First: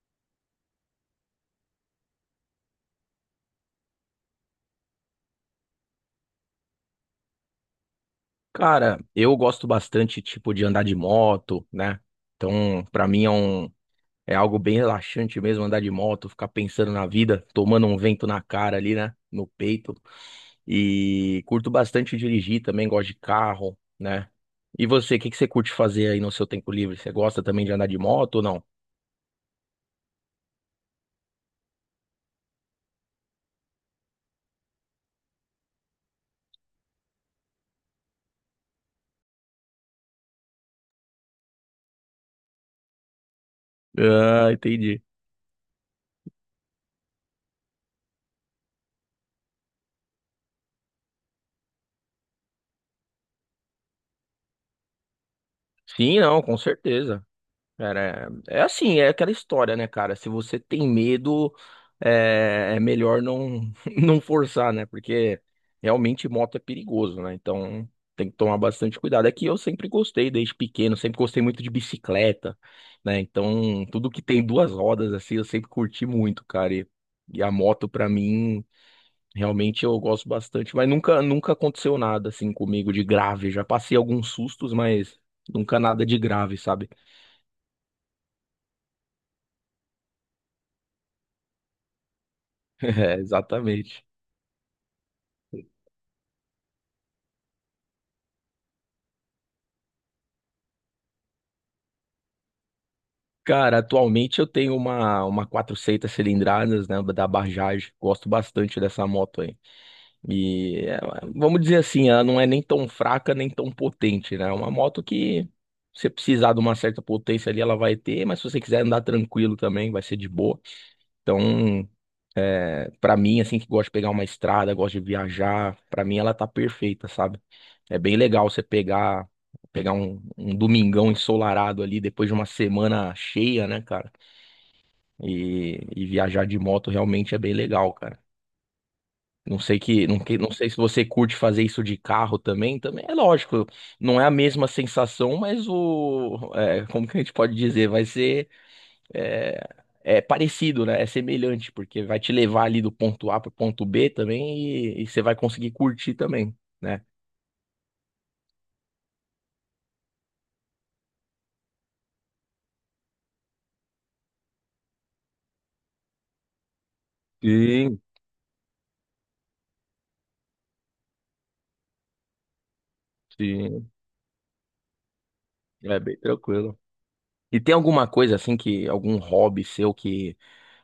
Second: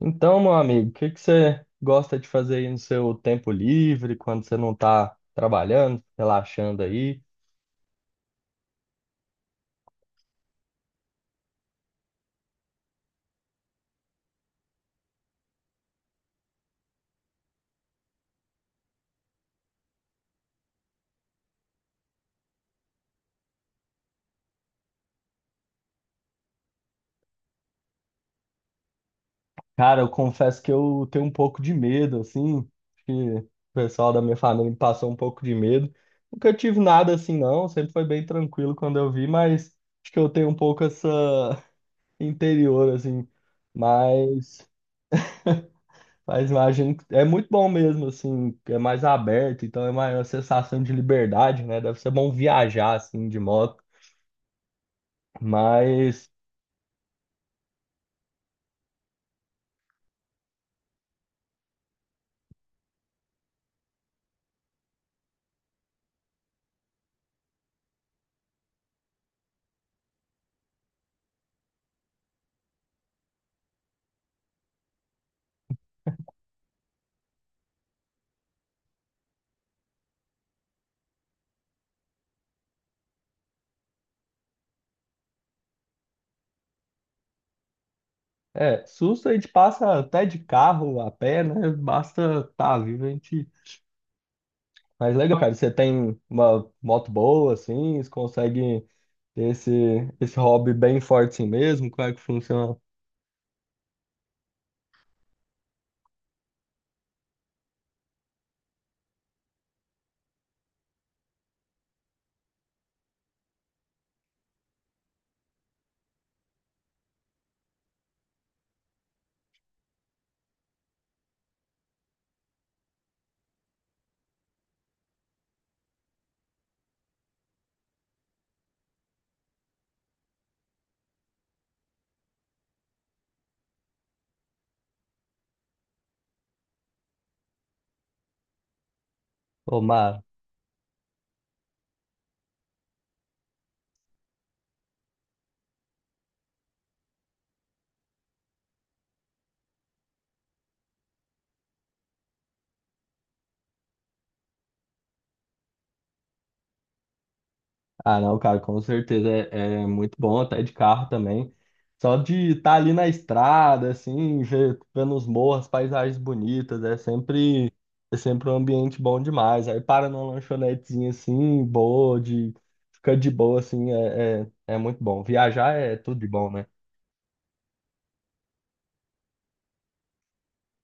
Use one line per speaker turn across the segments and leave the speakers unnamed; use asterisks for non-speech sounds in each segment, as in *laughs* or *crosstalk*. Então, meu amigo, o que você gosta de fazer aí no seu tempo livre, quando você não tá trabalhando, relaxando aí?
Cara, eu gosto bastante, tipo, de andar de moto, né? Então, pra mim é algo bem relaxante mesmo andar de moto, ficar pensando na vida, tomando um vento na cara ali, né? No peito. E curto bastante dirigir também, gosto de carro, né? E você, o que que você curte fazer aí no seu tempo livre? Você gosta também de andar de moto ou não?
Cara, eu confesso que eu tenho um pouco de medo, assim, acho que o pessoal da minha família me passou um pouco de medo. Nunca tive nada assim, não, sempre foi bem tranquilo quando eu vi, mas acho que eu tenho um pouco essa *laughs* interior, assim,
Ah,
mas,
entendi.
mas imagino que é muito bom mesmo, assim, é mais aberto, então é maior a sensação de liberdade, né? Deve ser bom viajar, assim, de moto.
Sim,
Mas,
não, com certeza. Cara, é assim, é aquela história, né, cara? Se você tem medo, é melhor não, *laughs* não forçar, né? Porque realmente moto é perigoso, né? Então tem que tomar bastante cuidado. É que eu sempre gostei, desde pequeno, sempre gostei muito de bicicleta, né? Então tudo que tem duas rodas, assim, eu sempre curti muito, cara. E a moto, pra mim, realmente eu gosto bastante. Mas nunca aconteceu nada, assim, comigo de grave. Já passei alguns sustos, mas nunca nada de grave, sabe?
é, susto a gente passa até de carro, a pé, né? Basta tá
*laughs*
vivo, a
É,
gente...
exatamente.
Mas legal, cara, você tem uma moto boa, assim, você consegue ter esse hobby bem forte assim mesmo? Como é que funciona?
Cara, atualmente eu tenho uma 400 cilindradas, né, da Bajaj. Gosto bastante dessa moto aí. E vamos dizer assim, ela não é nem tão fraca, nem tão potente, né? É uma moto que se você precisar de uma certa potência ali, ela vai ter, mas se você quiser andar tranquilo também, vai ser de boa. Então, para mim, assim, que gosta de pegar uma estrada, gosta de viajar, pra mim ela tá perfeita, sabe? É bem legal você pegar um domingão ensolarado ali depois de uma semana cheia, né, cara? E viajar de moto realmente é bem legal, cara. Não sei
Ô,
que, não,
Mar?
que- Não sei se você curte fazer isso de carro também, também é lógico, não é a mesma sensação, mas como que a gente pode dizer, vai ser é, parecido, né? É semelhante, porque vai te levar ali do ponto A para o ponto B também e você vai conseguir curtir também, né?
Ah, não, cara, com certeza é muito bom, até de carro também. Só de estar ali na estrada, assim, vendo os morros, paisagens bonitas,
Sim,
é sempre um ambiente bom demais. Aí para numa lanchonetezinha assim, boa, de ficar de boa,
sim,
assim, é muito bom. Viajar é
é bem
tudo de bom, né?
tranquilo. E tem alguma coisa assim que, algum hobby seu que,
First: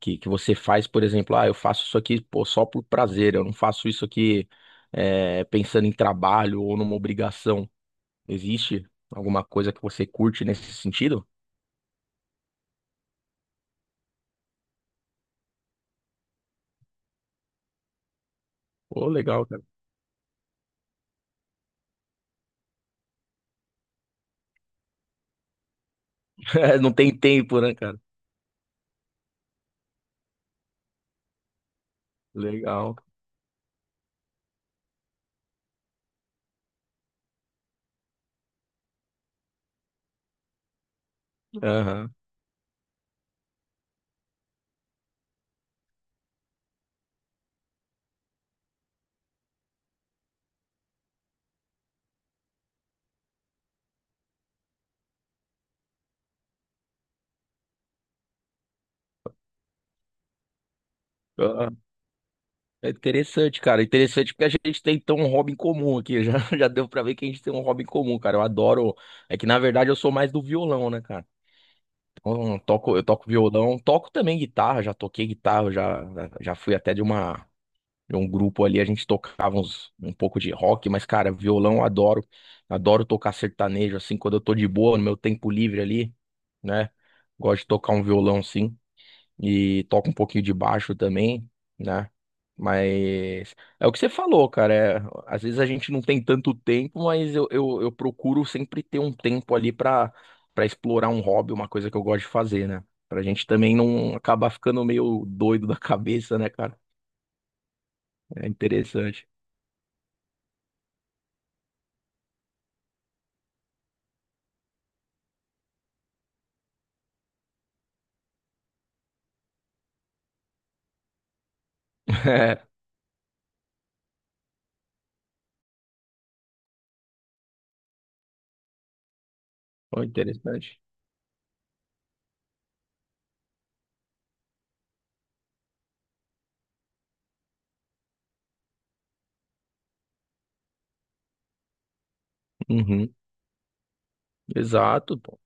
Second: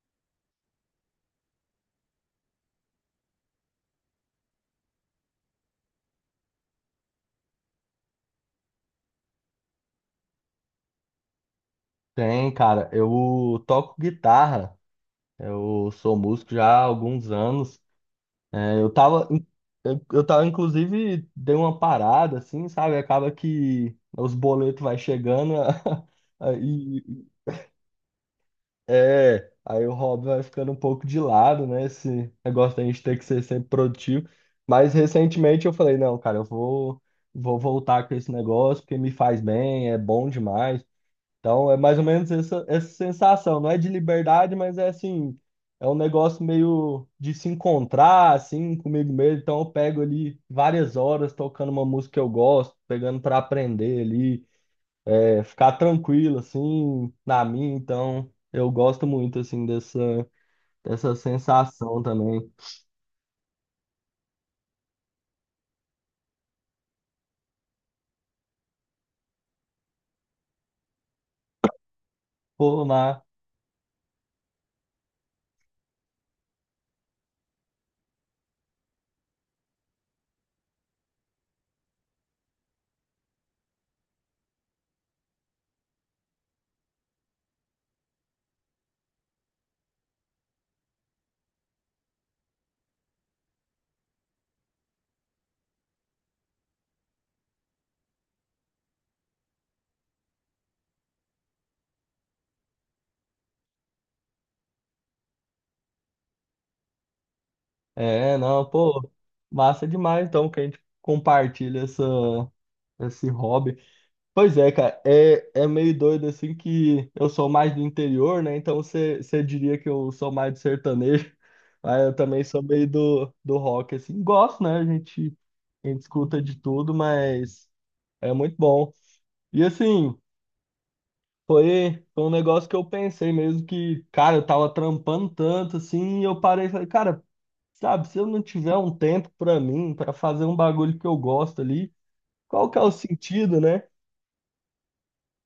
que, que você faz, por exemplo, ah, eu faço isso aqui, pô, só por prazer, eu não faço isso aqui pensando em trabalho ou numa obrigação. Existe alguma coisa que você curte nesse sentido?
Tem, cara, eu toco guitarra, eu sou músico já há alguns anos. Eu
Pô,
tava, in-
legal, cara.
eu tava, inclusive, dei uma parada, assim, sabe? Acaba que os boletos vai chegando *laughs*
*laughs* Não tem
aí
tempo, né, cara?
aí o hobby vai ficando um pouco de lado, né? Esse negócio da
Legal.
gente ter que ser sempre produtivo. Mas recentemente eu falei, não, cara, vou voltar com esse negócio porque me faz bem, é bom demais. Então é mais ou
Aham.
menos essa sensação, não é de liberdade, mas é assim, é um negócio meio de se encontrar assim comigo mesmo. Então eu pego ali várias horas tocando uma música que eu gosto, pegando para aprender ali, é, ficar tranquilo assim na minha. Então eu gosto muito assim dessa dessa sensação também.
É interessante, cara. Interessante porque a gente tem então um hobby em comum aqui. Já, *laughs* já deu pra ver que a gente tem um hobby em comum, cara. Eu adoro. É que na verdade eu sou mais do violão, né, cara? Então, eu
Pô,
toco, eu
mas
toco violão, toco também guitarra, já toquei guitarra, já fui até de um grupo ali, a gente tocava um pouco de rock, mas, cara, violão eu adoro. Adoro tocar sertanejo, assim, quando eu tô de boa, no meu tempo livre ali, né? Gosto de tocar um violão, sim e toco um pouquinho de baixo também, né? Mas é o que você falou, cara. Às vezes a gente não tem tanto tempo, mas eu procuro sempre ter um tempo ali pra para explorar um hobby, uma coisa que eu gosto de fazer, né? Pra gente também não acabar ficando meio doido *laughs* da cabeça, né, cara?
é,
É
não, pô,
interessante. *laughs*
massa demais então que a gente compartilha essa esse hobby. Pois é, cara, é meio doido assim que eu sou mais do interior, né? Então você diria que eu sou mais do sertanejo, *laughs* mas eu também sou
É,
meio do rock, assim. Gosto, né? A gente escuta de tudo, mas é muito bom. E
foi
assim,
interessante.
foi um negócio que eu pensei mesmo que, cara, eu tava trampando tanto assim, e eu parei e falei, cara, sabe, se eu não tiver um tempo pra mim, pra fazer um bagulho que eu gosto ali, qual que é o
Uhum,
sentido, né?
exato, pô.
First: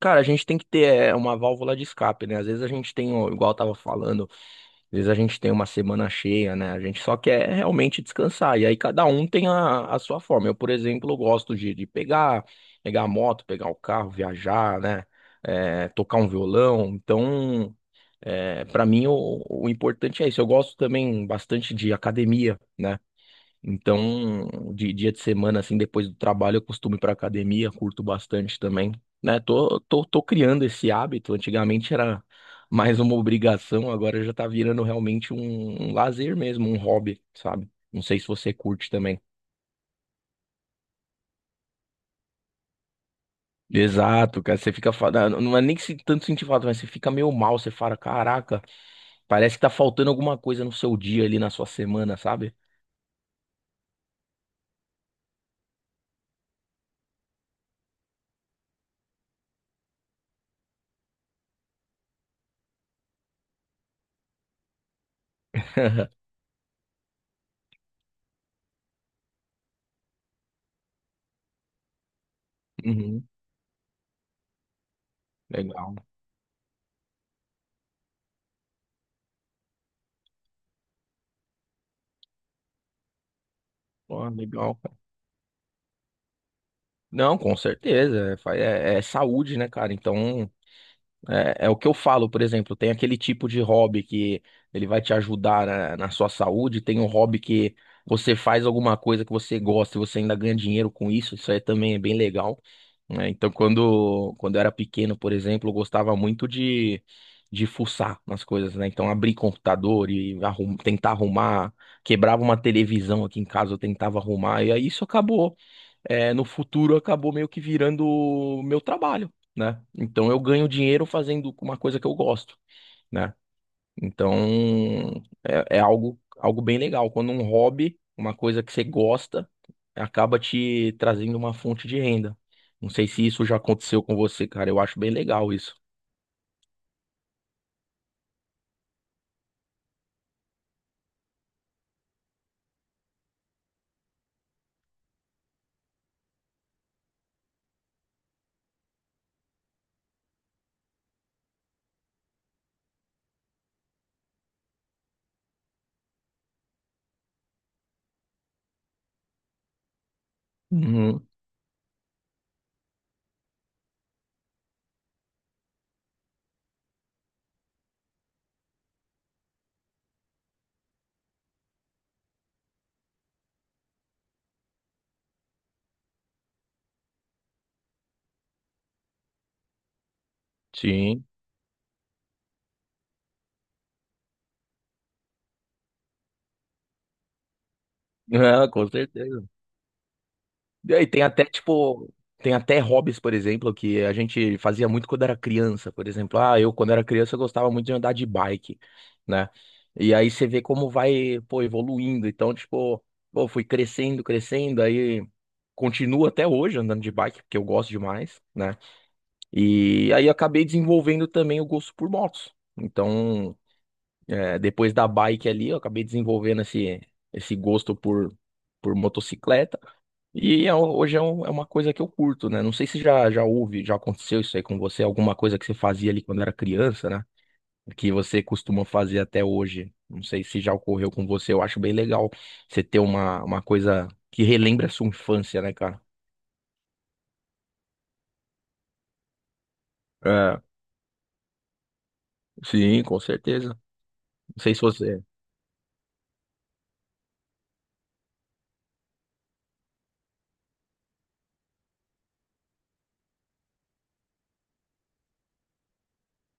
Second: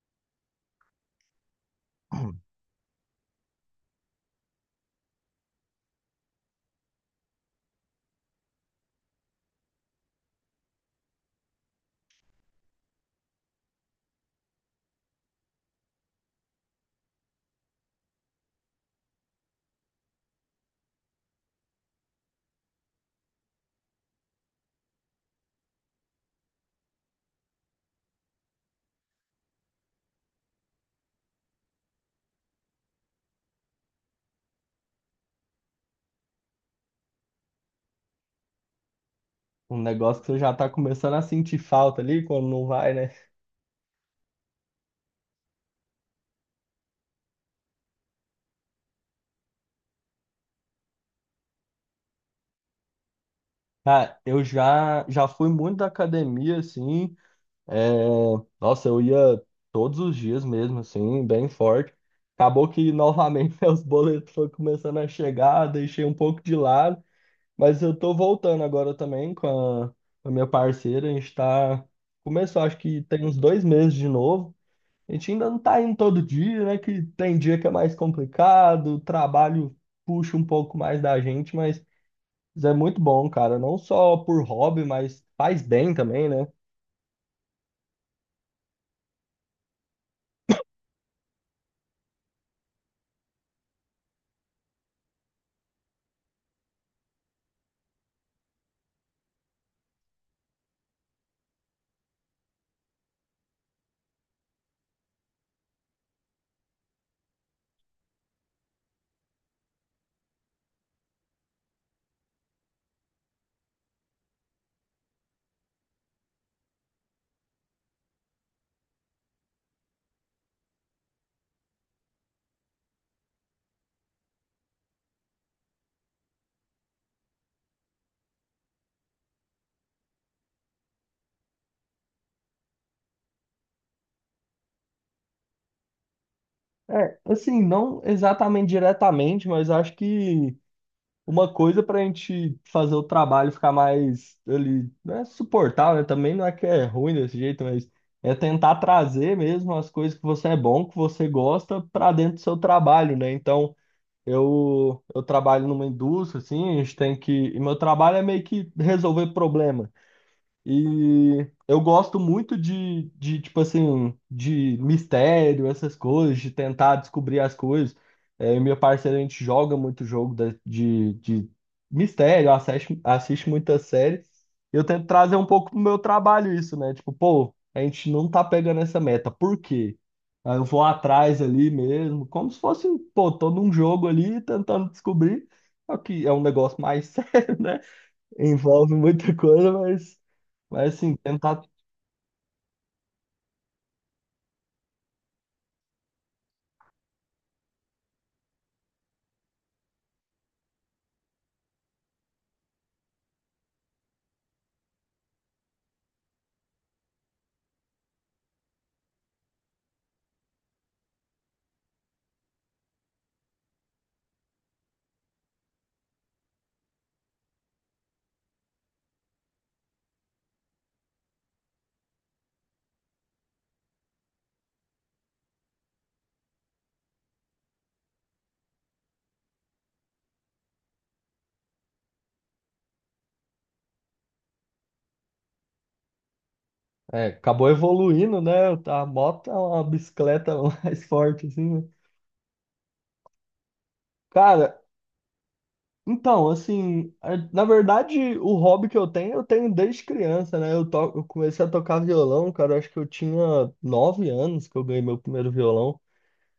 Cara, a gente tem que ter uma válvula de escape, né? Às vezes a gente tem, ó, igual eu tava falando. Às vezes a gente tem uma semana cheia, né? A gente só quer realmente descansar. E aí cada um tem a sua forma. Eu, por exemplo, gosto de pegar a moto, pegar o carro, viajar, né? É, tocar um violão. Então, para mim, o importante é isso. Eu gosto também bastante de academia, né? Então, de dia de semana, assim, depois do trabalho, eu costumo ir pra academia, curto bastante também, né? Tô criando esse hábito. Antigamente era mais uma obrigação, agora já tá virando realmente um lazer mesmo, um hobby, sabe? Não sei se você curte também.
Um negócio que você já tá começando a sentir falta ali quando não vai, né?
Exato, cara, você fica, não é nem que se tanto sentir falta, mas você fica meio mal, você fala, caraca, parece que tá faltando alguma coisa no seu dia ali, na sua semana, sabe?
Cara, já fui muito da academia, assim. É, Nossa, eu ia todos os dias mesmo, assim, bem forte. Acabou que novamente *laughs* meus boletos foram começando a chegar, deixei um
*laughs*
pouco de lado. Mas eu tô voltando agora também com a minha parceira. A gente tá. Começou, acho que tem
Uhum,
uns dois meses de novo. A gente ainda não tá indo
legal.
todo dia, né? Que tem dia que é mais complicado, o trabalho puxa um pouco mais da gente, mas isso é muito bom, cara. Não só
Ó,
por
legal.
hobby, mas faz bem também, né?
Não, com certeza. É saúde, né, cara? Então, é o que eu falo, por exemplo, tem aquele tipo de hobby que ele vai te ajudar na sua saúde, tem um hobby que você faz alguma coisa que você gosta e você ainda ganha dinheiro com isso, isso aí também é bem legal, né? Então, quando eu era pequeno, por exemplo, eu gostava muito de fuçar nas coisas, né? Então, abrir computador e tentar arrumar, quebrava uma televisão aqui em casa, eu tentava arrumar, e aí isso acabou no futuro acabou meio que virando o meu trabalho, né? Então eu ganho dinheiro fazendo uma coisa que eu gosto, né? Então é algo bem legal. Quando um hobby, uma coisa que você gosta, acaba te trazendo uma fonte de renda. Não sei se isso já aconteceu com você, cara. Eu acho bem legal isso.
É, assim, não exatamente diretamente, mas acho que uma coisa pra gente fazer o trabalho ficar mais ali, não é suportável, né? Também não é que é ruim desse jeito, mas é tentar trazer mesmo as coisas que você é bom, que você gosta, pra dentro do seu trabalho, né? Então eu trabalho numa indústria, assim, a gente tem que. E meu trabalho é meio que resolver problemas.
Uhum,
E eu gosto muito tipo assim, de mistério, essas coisas, de tentar descobrir as coisas. É, eu e meu parceiro, a gente joga muito de mistério, assiste muita série. Eu tento trazer um pouco pro meu trabalho isso, né? Tipo, pô, a gente não tá pegando essa meta, por quê? Aí eu vou
sim.
atrás
*laughs*
ali mesmo, como se fosse, pô, tô num jogo ali tentando descobrir. Só que é um negócio mais *laughs* sério, né?
Ah, com
Envolve muita
certeza.
coisa, mas
E aí
assim,
tem até,
tentar.
tipo, tem até hobbies, por exemplo, que a gente fazia muito quando era criança. Por exemplo, ah, eu quando era criança eu gostava muito de andar de bike, né? E aí você vê como vai, pô, evoluindo. Então, tipo, pô, fui crescendo, crescendo, aí continuo até hoje andando de bike, porque eu gosto demais, né? E aí acabei desenvolvendo também o gosto por motos. Então, depois da bike ali, eu acabei desenvolvendo esse gosto por motocicleta. Hoje é uma coisa que eu curto, né? Não sei se já aconteceu isso aí com você, alguma coisa que você fazia ali quando era criança, né? Que você costuma fazer até hoje. Não sei se já ocorreu com você. Eu acho bem legal você ter uma coisa que relembra a sua infância, né, cara?
É, acabou evoluindo, né? A moto é uma bicicleta
É,
*laughs* mais forte, assim, né?
sim, com certeza. Não sei
Cara,
se você.
então, assim, na verdade, o hobby que eu tenho desde criança, né? Eu comecei a tocar violão, cara, eu acho que eu tinha 9 anos que eu ganhei meu primeiro violão.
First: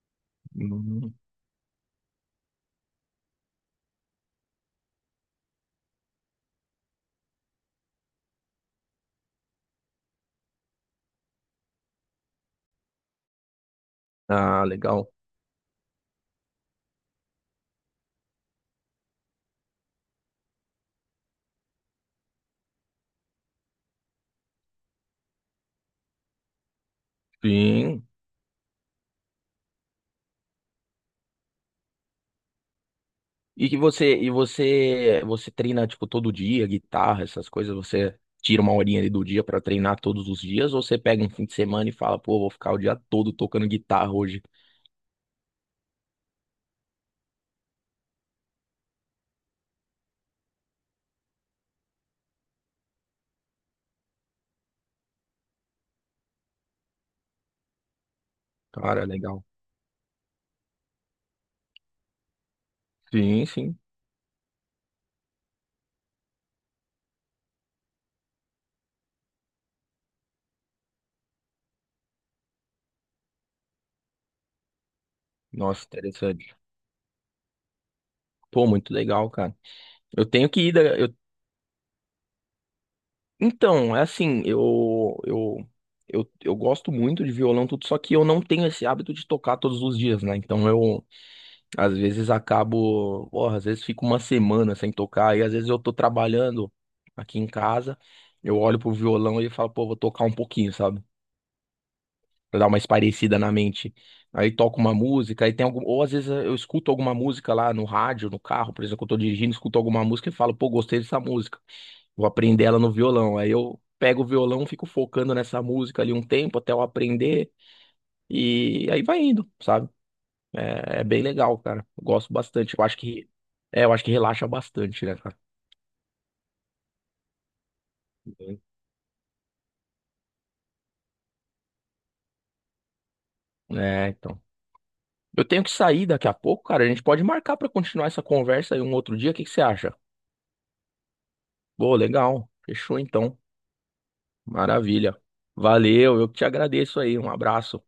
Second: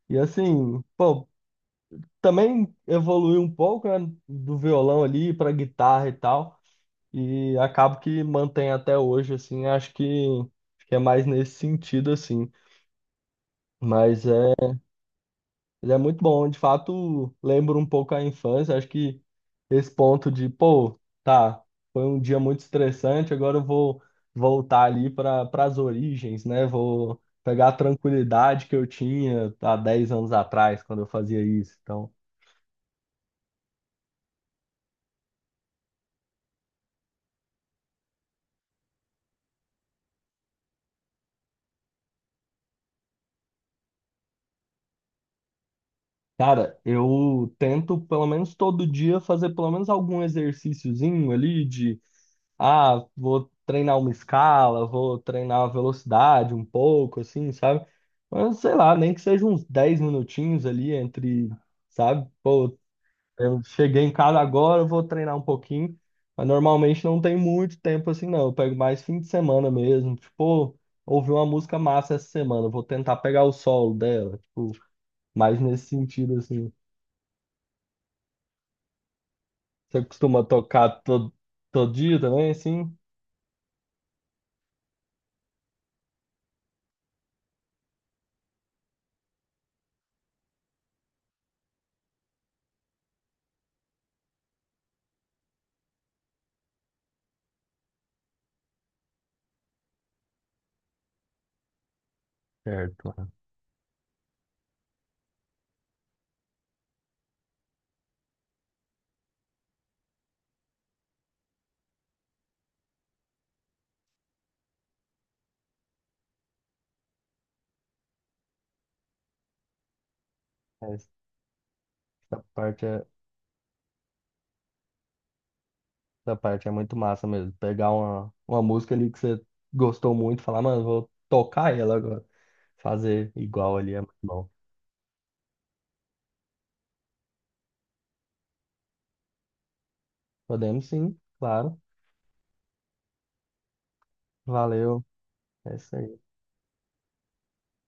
E assim,
Hum,
pô, também evolui um pouco, né, do violão ali pra guitarra e tal. E acabo que mantém até hoje, assim, acho que é mais nesse sentido, assim. Mas é,
Ah, legal.
ele é muito bom, de fato, lembro um pouco a infância, acho que esse ponto de, pô, tá, foi um dia muito estressante, agora eu vou voltar ali para as origens, né? Vou pegar a
Sim.
tranquilidade que eu tinha há 10 anos atrás, quando eu fazia isso. Então,
E que você e você você treina tipo todo dia, guitarra, essas coisas, você tira uma horinha ali do dia pra treinar todos os dias ou você pega um fim de semana e fala, pô, vou ficar o dia todo tocando guitarra hoje.
cara, eu tento pelo menos todo dia fazer pelo menos algum exercíciozinho ali de ah, vou treinar uma escala, vou treinar a velocidade um pouco, assim, sabe? Mas sei lá,
Cara,
nem que
legal.
seja uns 10 minutinhos ali entre, sabe? Pô,
Sim,
eu
sim.
cheguei em casa agora, eu vou treinar um pouquinho, mas normalmente não tem muito tempo assim, não. Eu pego mais fim de semana mesmo, tipo, pô, ouvi uma música massa essa semana, eu vou tentar pegar o solo dela, tipo, mais
Nossa,
nesse sentido,
interessante.
assim.
Pô, muito legal, cara.
Você
Eu
costuma
tenho que ir da...
tocar
eu...
todo, todo dia também, assim?
Então, é assim, eu gosto muito de violão tudo, só que eu não tenho esse hábito de tocar todos os dias, né? Então eu às vezes acabo, porra, às vezes fico uma semana sem tocar, e às vezes eu tô trabalhando aqui em casa, eu olho pro violão e falo, pô, vou tocar um pouquinho, sabe? Pra dar uma
Certo.
espairecida na mente. Aí toco uma música, ou às vezes eu escuto alguma música lá no rádio, no carro, por exemplo, eu tô dirigindo, escuto alguma música e falo, pô, gostei dessa música, vou aprender ela no violão. Aí eu pego o violão, fico focando nessa música ali um tempo até eu aprender, e aí vai indo, sabe? É
Essa
bem legal, cara. Eu gosto bastante. Eu
parte
acho
é
que relaxa bastante, né, cara?
Essa parte é muito massa mesmo. Pegar uma
Uhum.
música ali que você gostou muito, falar, mano, vou tocar ela agora. Fazer igual ali é
É,
muito
então.
bom.
Eu tenho que sair daqui a pouco, cara. A gente pode marcar pra continuar essa conversa aí um outro dia. O que que você acha?
Podemos sim, claro.
Pô, legal. Fechou então.
Valeu.
Maravilha.
É isso
Valeu,
aí.
eu que te agradeço aí. Um abraço.